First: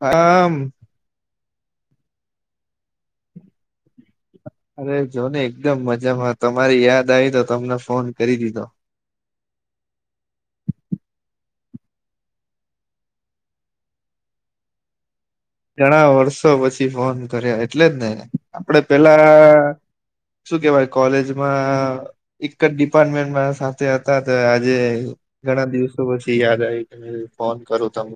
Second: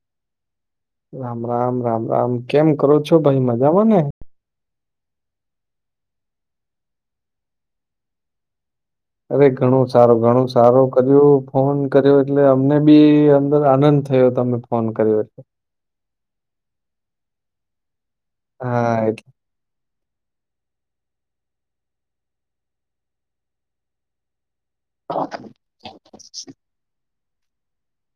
હમ રામ રામ રામ રામ કેમ કરો છો ભાઈ મજામાંને અરે જો ને એકદમ મજામાં તમારી યાદ આવી તો તમને ફોન કરી દીધો અરે ઘણું સારું ઘણું સારું કર્યું ફોન કર્યો એટલે અમને બી અંદર આનંદ થયો તમે ફોન કર્યો એટલે ઘણા વર્ષો પછી ફોન કર્યા એટલે જ ને આપડે હા પેલા એટલે શું કેવાય કોલેમાં એક જ ડિપાર્ટમેન્ટમાં સાથે હતા જે ઘણા દિવસો પછી યાદ આવી ત ફોન કરું તમ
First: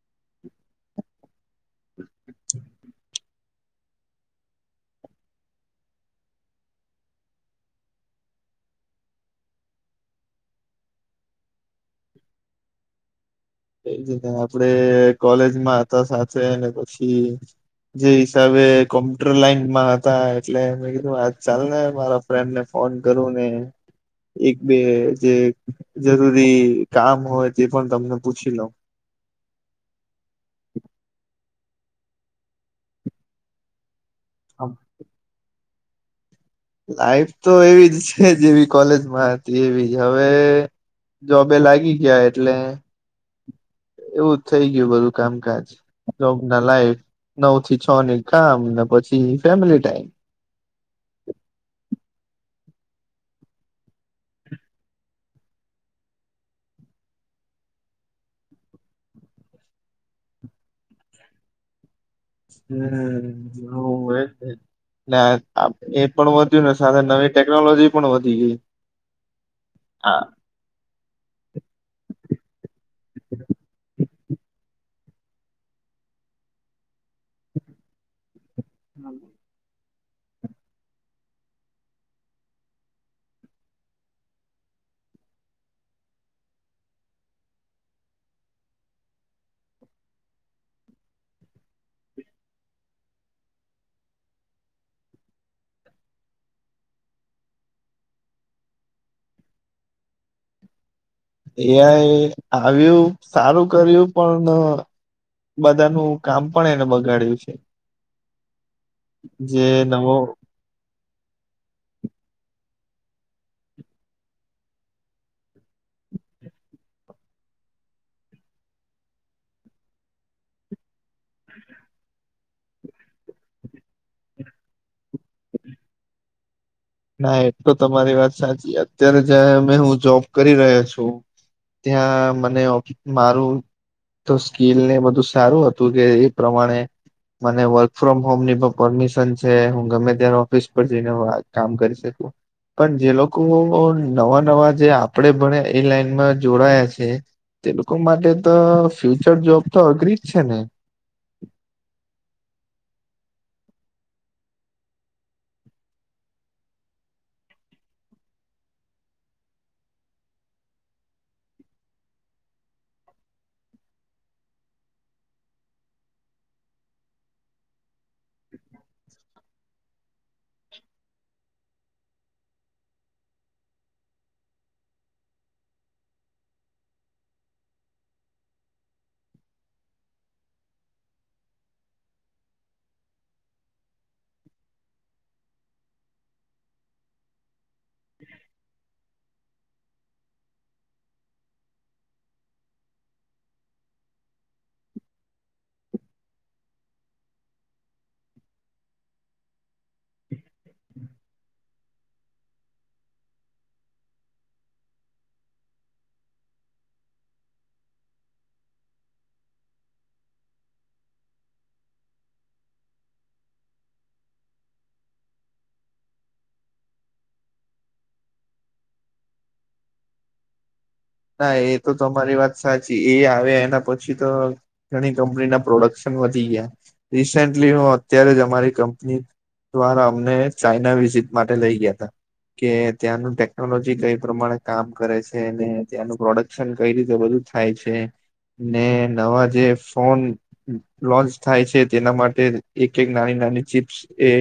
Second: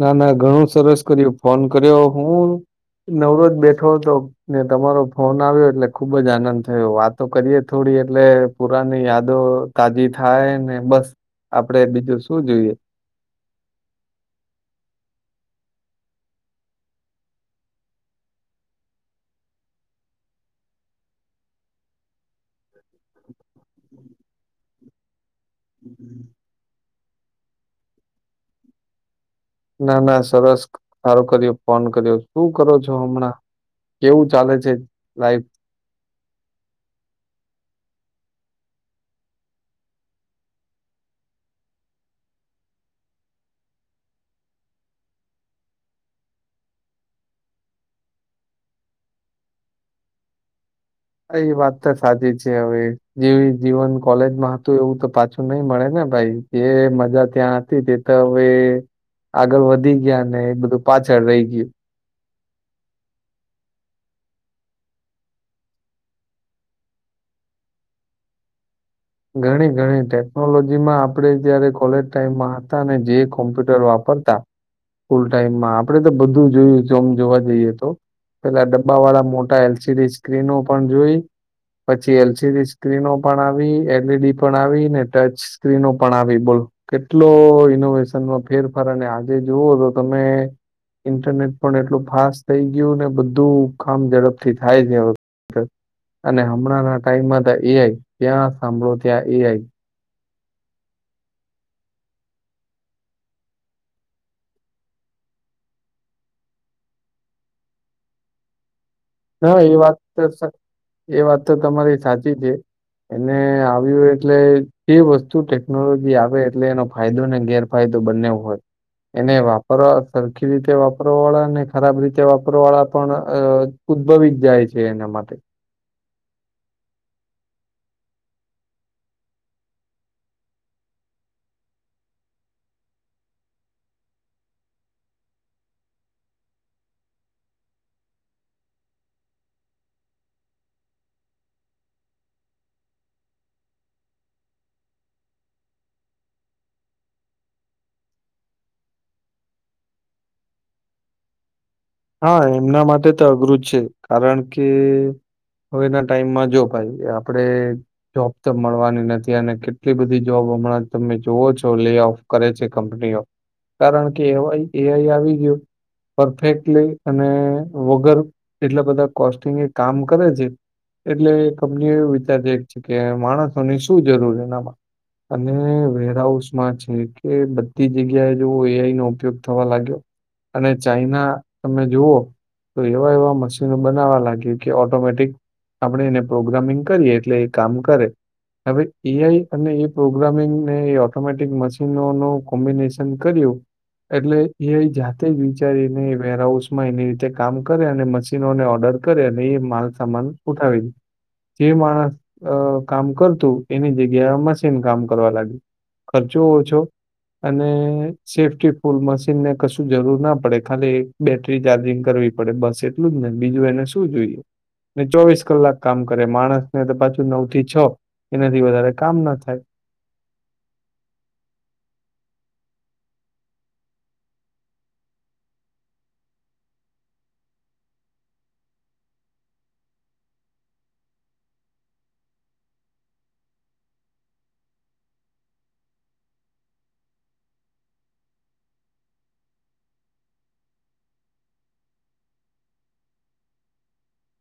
ના ના ઘણું સરસ કર્યું ફોન કર્યો હું નવરોજ બેઠો હતો ને તમારો ફોન આવ્યો એટલે ખુબજ આનંદ થયો વાતો કરીએ થોડી એટલે પુરાની યાદો તાજી થાય ને બસ આપણે બીજું શું જોઈએ એ જને આપડે કોલેજમાં હતા સાથે ને પછી જે હિસાબે કોમ્પ્યુટર લાઈનમાં હતા એટલે મે કીધું આ ચાલ ને મારા ફ્રેન્ડ ને ફોન કરું ને એક બે જે જરૂરી કામ હોય તે પણ તમને પૂછી લઉં. ના ના સરસ હારો કર્યો ફોન કર્યો શું કરો છો હમણાં? કેવું ચાલે છે લાઈફ? લાઈફ તો એવી જ છે જેવી કોલેજમાં હતી એવી જ હવે જોબે લાગી ગયા એટલે એવું થઈ ગયું બધું કામકાજ જોબ ના લાઈફ નવ થી છ ની કામ પછી ફેમિલી ટાઈમ. એ વાત તો સાચી છે હવે જેવી જીવન કોલેજમાં હતું એવું તો પાછું નઈ મળે ને ભાઈ. જે મજા ત્યાં હતી તે તો હવે આગળ વધી ગયા એ બધું પાછળ રહી ગયું. હમ્મ, હમ્મ. હા વો એજ ને ને એ પણ વધ્યું ને સાથે નવી ટેકનોલોજી પણ વધી ગઈ. ઘણી ઘણી હા ટેકનોલોજી માં આપે જયારે કોલેજ ટાઈમમાં હતા ને જે કોમ્પ્યુટર વાપરતા સ્કૂલ ટાઈમમાં આપડે તો બધું જોયું જોમ જોવા જઈએ તો. પેલા ડબ્બા વાળા મોટા એલ સીડી સ્ક્રીનો પણ જોઈ, પછી એલસીડી સ્ક્રીનો પણ આવી એલ એલડી પણ આવીને ટચ સ્ક્રીનો પણ આવી બોલો કેટલો ઇનોવેશનમાં ફેરફાર અને આજે જુવો તો તમે ઇન્ટરનેટ પણ એટલું ફાસ્ટ થઈ ગયું ને બધું કામ ઝડપથી થાય છે હવે [unintelligible] અને હમણાં ટાઈમમાં એ આઈ ત્યાં સાંભળો ત્યાં એ આઈ એ આઈ આવ્યું સારું કર્યું પણ અહ બધાનું કામ પણ એને બગાડ્યું છે. હા એ જે વાત નવો તો સા એ વાત તો તમારી સાચી છે. એને આવ્યું એટલે જે વસ્તુ ટેકનોલોજી આવે એટલે એનો ફાયદો ને ગેરફાયદો બંને હોય એને વાપરવા સરખી રીતે વાપ કરવા વાળાને ખરાબ રીતે વાપ ઉપરવાળા પણ અહ ઉદ્ભવી જાય છે એના માટે. ના એતો તમારી વાત સાચી અત્યારે જ હું જોબ કરી રહ્યો છું ત્યાં મને ઓફ મારું તો સ્કીલ ને બધું સારું હતું કે એ પ્રમાણે મને વર્ક ફ્રોમ હોમ ની પણ પરમિશન છે હું ગમે ત્યારે ઓફિસ પર જઈને વા કામ કરી શકું. પણ જે લોકો નવા નવા જે આપણેે ભણે એ લાઈનમાં જોડાયા છે તે લોકો માટે તો ફ્યુચર જોબ તો અઘરી જ છે ને? હા એમના માટે તો અઘરું છે કારણ કે હવેના ટાઈમમાં જો ભાઈ આપણે જોબ તો મળવાની નથી અને કેટલી બધી જોબ હમણાં તમે જોવો છો લે ઓફ કરે છે કંપનીઓ કારણ કે એ ઓ આઈ એ આઈ આવી ગયું પરફેક્ટ ટીલી અને વગર એટલા બધા કોસ્ટિંગ એ કામ કરે છે એટલે એ કંપની એવ વિચારી છે કે માણસોની શું જરૂર એનામાં અને વેરહાઉસમાં છે કે બધી જગ્યાએ જેવો એ આઈ નો ઉપયોગ થવા લાગ્યો અને ચાઈના તમે જુઓ તો એવા એવા મશીનો બનાવવા લાગી કે ઓટોમેટિક આપણે એને પ્રોગ્રામિંગ કરીએ એટલે કામ કરે. હવે એ આઈ અને એ પ્રોગ્રામિંગ ને એ ઓટોમેટિક મશીનો નો કોમ્બિનેશન કર્યું એટલે એ આઈ જાતે જ વિચારીને વેર હાઉસમાં એની રીતે કામ કરે અને મશીનોને ઓર્ડર કરે અને એ માલસામાન ઉઠાવી દે. જે માણસ અહ કામ કરતું એની જગ્યાએ મશીન કામ કરવા લાગ્યું ખર્ચો ઓછો અને સેફ્ટી ફૂલ મશીનને કશું જરૂર ના પડે ખાલી બેટરી ચાર્જિંગ કરવી પડે બસ એટલું જ નહી બીજું એને શું જોઈએ ને ચોવીસ કલાક કામ કરે માણસને તો પાછું નવ થી છ એનાથી વધારે કામ ના થાય. ના એ તો અરી વાત સાચી એ આવે એના પછી તો ઘણી કંપની ના પ્રોડક્શન વધી ગયા રિસેન્ટલી હું અત્યારે જ અમારી કંપની દ્વારા અમને ચાઈના વિઝિટ માટે લઈ ગયા તા કે ત્યાંનું ટેકનોલોજી કઈ પ્રમાણે કામ કરે છે ને ત્યાંનું પ્રોડક્શન કઈ રીતે બધું થાય છે ને નવા જે ફોન લોન્ચ થાય છે તેના માટે એક એક નાની નાની ચીપ્સ એ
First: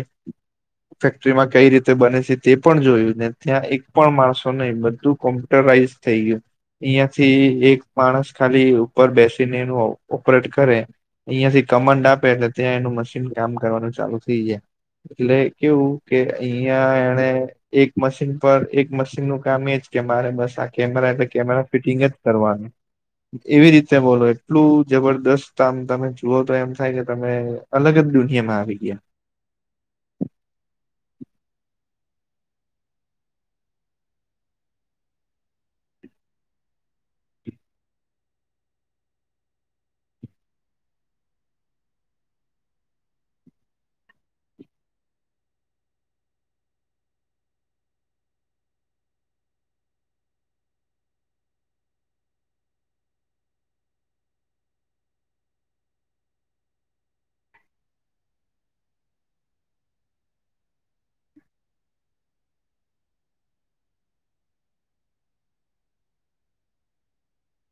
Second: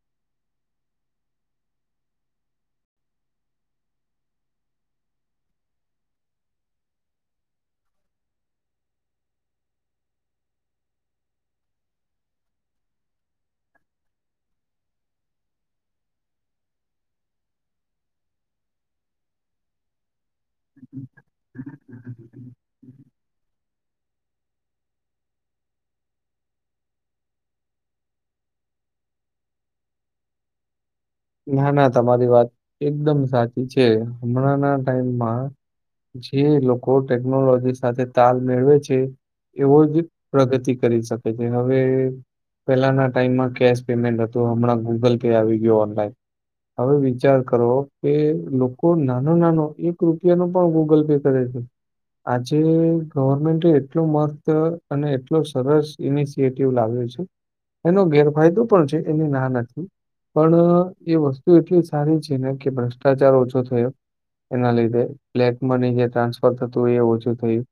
ફેક્ટરીમાં કઈ રીતે બને છે તે પણ જોયું ને ત્યાં એક પણ માણસો નહીં બધું કોમ્પ્યુટરાઈઝ થઈ ગયું. અહિયાંથી એક માણસ ખાલી ઉપર બેસીને એનું ઓપરેટ કરે અહિયાયાથી કમંડ આપે ત્યાં એનું મશીન કામ કરવાનું ચાલુ થઇ જાય. એટલે કેવું કે અહિયાં એને એક મશીન પર એક મશીનનું કામ એજ કે મારે બસ તા કેમરા પે કેમેરા ફિટિંગ જ કરવાનું. એવી રીતે બોલો એટલું જબરદસ્ત આમ તમે જુઓ તો એમ થાય કે તમે અલગ જ દુનિયામાં આવી ગયા. ના ના તમારી વાત એકદમ સાચી છે. હમણાં ના ટાઈમમાં જે લોકો ટેકનોલોજી સાથે તાલ મેળવે છે, એવો જ પ્રગતિ કરી શકે છે હવે પહેલાના ટાઈમમાં કેશ પેમેન્ટ હતું હમણાં ગૂગલ પે આવી ગયો ઓનલાઈન હવે વિચાર કરવો કે લોકો નાનો નાનો એક રૂપિયાનો પણ ગૂગલ પે કરે છે. આજે ગવર્મેન્ટ એટલો મસ્ત અને એટલો સરસ ઇનિશિયટિવ લાવ્યો છે એનો ગેરફાયદો પણ છે એને ના નથી પણ એ વસ્તુ એટલી સારી છે ને કે ભ્રષ્ટાચાર ઓછો થયો એના લીધે બ્લેક મની જે ટ્રાન્સફર થતુંય એ ઓછું થયું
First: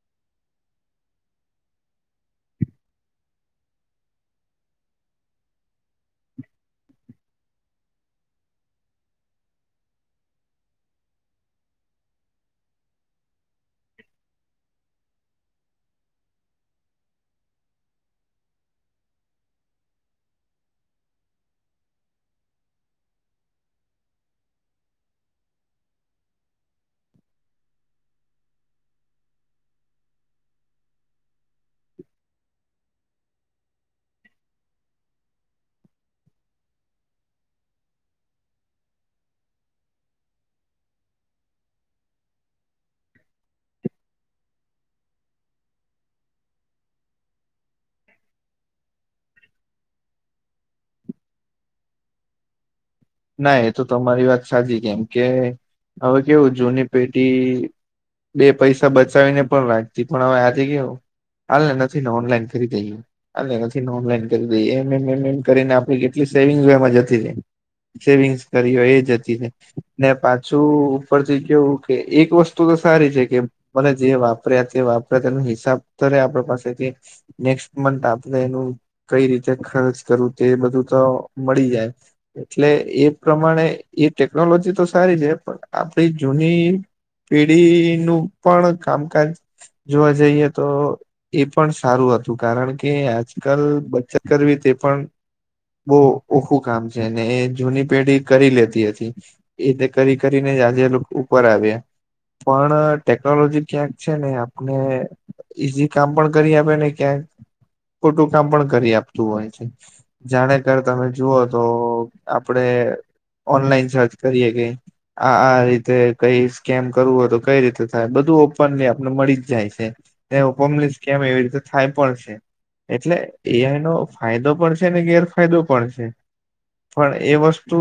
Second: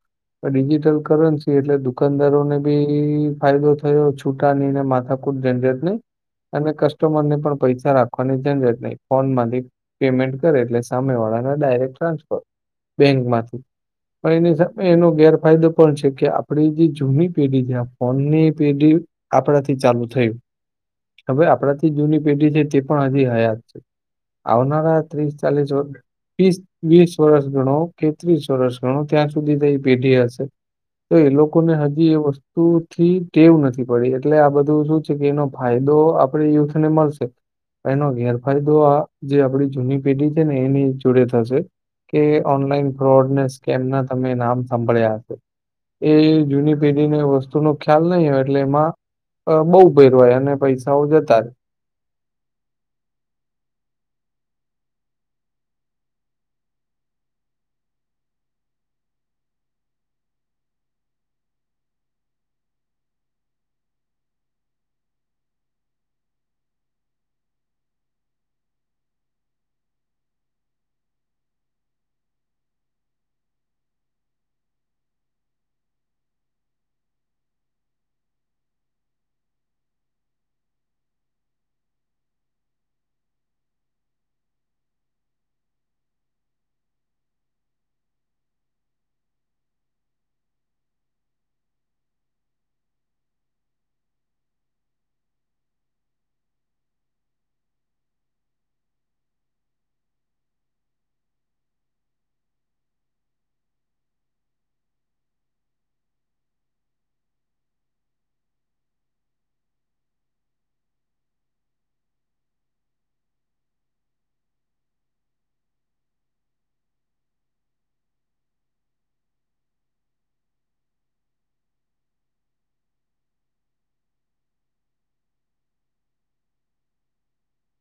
ડિજીિટલ કરન્સી એટલે દુકાનદારો ને બી ફાયદો થયો છૂટાની ને માથાકૂટ ઝંઝટ નહીં અને કસ્ટમર ને પણ પૈસા રાખ વાની ઝંઝટ નહી ફોન માંથી પેમેન્ટ કરે એટલે સામે વાળાને ડાયરેક્ટ ટ્રાન્સફર બેંક માંથી પણ એની સા એનો ગેરફાયદો પણ છે કે આપડી જે જૂની પેઢી જ્યાં ફોનની પેઢી આપણાથી ચાલુ થયું. હવે આપણાથી જૂની પેઢી છે તે પણ હજી હયાત છે. આવનારા ત્રીસ ચાલીસ વર વીસ વીસ વર્ષ ગણો કે ત્રીસ વર્ષ ગણો ત્યાં સુધી પેઢી હશે તો એ લોક લોકો ને હજી એ વસ્તુ થી ટેવ નથી પડી એટલે આ બધું શું છે કે એનો ફાયદો આપણે યુથ ને મળશે. એનો ગેરફાયદો આ જે આપડી જૂની પેઢી છે ને એની જોડે થશે કે ઓનલાઈન ફોડને સ્કેમ ના તમે નામ સાભળ્યા હશે એ જૂની પેઢીને વસ્તુ શ નું ખ્યાલ નહી હોય એટલે એમાં અ બહુ ભેરવાય અને પૈસાઓ જતા જ ના એ તો તમારી વાત સાચી કેમ કે હવે કેવું જૂની પેટી બે પૈસા બચાવીને પણ રાખતી પણ હવે આજ કેવું હાલને નથી ને ઓનલાઈન કરી દે હાને નથી ને ઓનલાઈન કરી દઈ એમ એમ એમ એમ કરીને આપ કેટલી સેવિંગ એમાં જતી રહે સેવિંગ્સ કરી હો એ જતી ને પાછું ઉપરથી કેવું કે એક વસ્તુ તો સારી છે કે મને જે વાપર્યા તે વાપર્યા તેનો હિસાબ કર આપણે પાસેથી નેક્સ્ટ મથ આપણે એનું કઈ રીતે ખર્ચ કરવું તે બધું તો મળી જાય એટલે એ પ્રમાણે એ ટેકનોલોજી તો સારી છે પણ આપડી જૂની પેઢીનું પણ કામકાજ જોવા જઈએ તો એ પણ સારું હતું કારણ કે આજકાલ બચત કરવી તે પણ બહુ ઓખું કામ છે. જેને જૂની પેઢી કરી લેતી હતી એ તે કરી કરીને જ આજે લોકો ઉપર આવ્યા પણ ટેકનોલોજી ક્યાંક છે ને આપને ઈઝી કામ પણ કરી આપે ને ક્યાંક ખોટું કામ પણ કરી આપતું હોય છે જાણે કર તમે જુઓ તો આપડે ઓનલાઈન સર્ચ કરીએ કે આ આ રીતે કઈ સ્કેમ કરવું હોય તો કઈ રીતે થાય બધું ઓપનલી આપને મળી જ જાય છે ઓપનલી સ્કેમ એવી રીતે થાય પણ છે એટલે એઆ નો ફાયદો પણ છે ને ગેરફાયદો પણ છે. પણ એ વસ્તુ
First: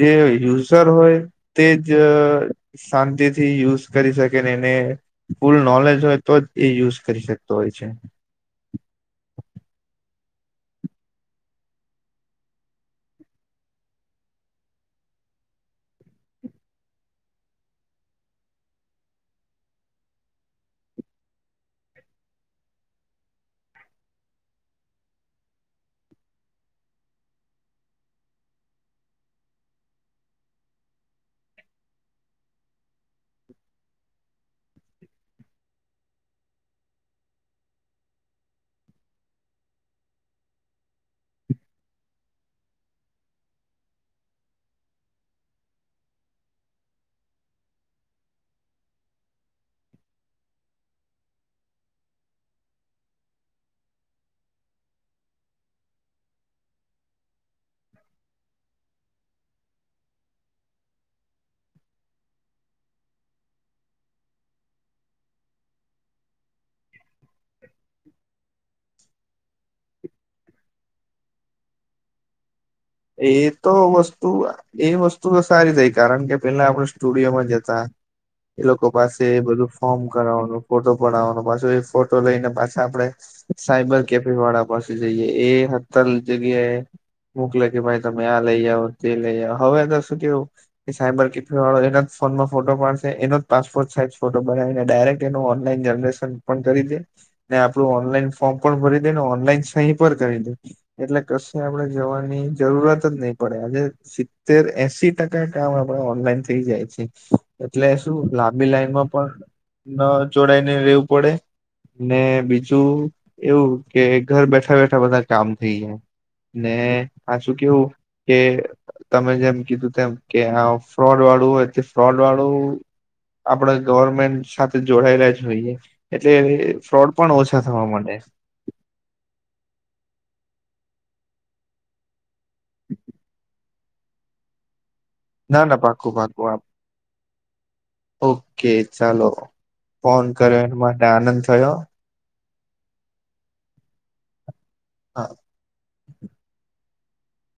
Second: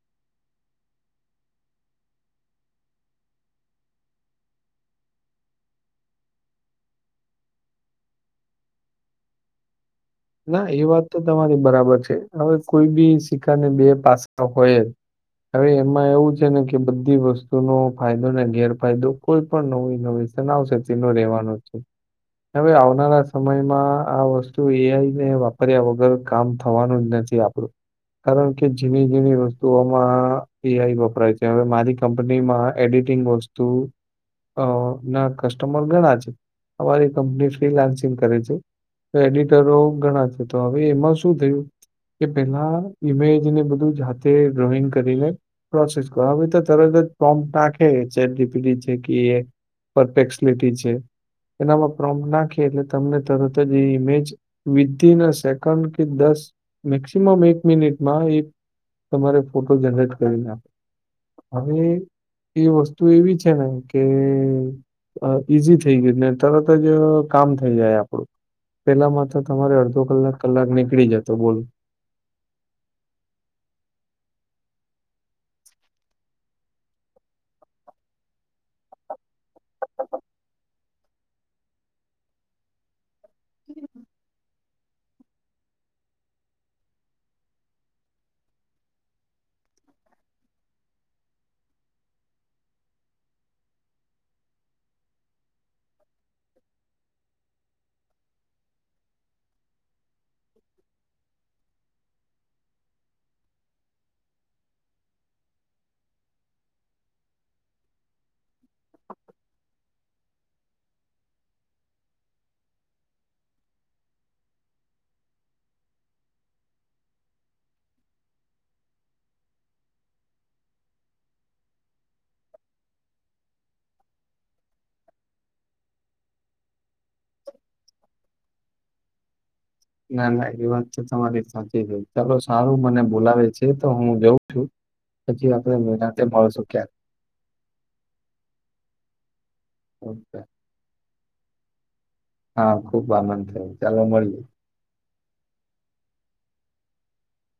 જે યુઝર હોય તે જ શાંતિથી યુઝ કરી શકે એને ફૂલ નોલેજ હોય તો જ એ યુઝ કરી શકતો હોય છે. ના એ વાત તો તમારી બરાબર છે હવે કોઈ બી સિક્કાની બે પાસા હોય હવે એમાં એવું છે ને કે બધી વસ્તુ નુ ફાયદો ને ગેરફાયદો કોઈ પણ નવી નવી સનાવસે તેનો રહેેવાનો છે હવે આવનારા સમયમાં આ વસ્તુ એ આઇ ને વાપર્યા વગર કામ થવાનું જ નથી આપણું કારણ કે ઝીણી જઝણી વસ્તુઓમાં એઆઈ વપરાય છે હવે મારી કંપનીમાં એડિટિંગ વસ્તુ અ ના કસ્ટમર ગણા છે અમારી કંપની ફ્રીલાન્સિંગ કરે છે એડિટરો ણા થ હવે એમાં શું થયું કે પેલા ઈમેજને બધું જાતે ડ્રોઈંગ કરીને પ્રોસેસ કરો હવે તરત જ પ્રોમ્પ નાખે ચેટજીપીડી છે કે પરફેટી છે એનામાં પ્રોમ્પ નાખે એટલે તમને તરત જ એ ઇમેજ વિધિન અ સેકન્ડ કે દસ મેક્સિમમ એક મિનિટમાં એક તમારે ફોટો જનરેટ કરીનેખે હવે એ વસ્તુ એવી છે ને કે ઈઝી થઈ ગય ને તરત જ કામ થઈ જાય આપણું પેલામાં તો તમારે અડધો કલાક કલાક નીકળી જતો બોલો એ તો વસ્તુ એ વસ્તુ તો સારી થઈ કારણ કે પેલા આપણે સ્ટુડિયોમાં જતા એ લોકો પાસે બધું ફોર્મ કરાવવાનું ફોટો પડાવવાનો પાછો એ ફોટો લઈને પાછા આપડે સાયબર કેફે વાળા પાસે જઈએ એ હતાલ જગ્યા એએ મોકલે કે ભાઈ તમે આ લઈ આવઓ તે લઈ આવ હવે શું કેવું કે સાયબર કીફૈ વાળો એના ફોનમાં ફોટો પાડશે એનો જ પાસપોર્ટ સાઈઝ ફોટો બનાવીને ડાયરેક્ટ એનું ઓનલાઈન જનરેશન પણ કરી દે ને આપણું ઓનલાઈન ફોર્મ પણ ભરી દે ને ઓનલાઈન સહી પર કરી દે એટલે કશે આપણે જોવાની જરૂરત જ નહી પડે આજે સિત્તેર એસી ટકા કામ આપણે ઓનલાઈન થઈ જાય છે એટલે શું લાંબી લાઈનમાં પણ ન જોડાાયને રહેેવું પડે ને બીજું એવું કે ઘર બેઠા બેઠા બધા કામ થઈ જાય ને હચું કેવું કે તમે જેમ કીધું તેમ કે આ ફ્રોડ વાળું હોય તે ફ્રોડ વાળું આપડા ગવર્મેન્ટ સાથે જોડાયેલા જોઈએ એટલે ફ્રોડ પણ ઓછા થવા મળે ના ના એ વાત છે તમારી સાચી ચાલો સારું મને બોલાવે છે તો હું જઉં છું પછી ના આપણે ના પાકું નિરાંતે પાકું મળશુ ક્યાંક ઓકે ચાલો ફોન કર્યો એ માટે આનંદ છયો હા ખુબ આનંદ થયો ચાલો મળીએ. હા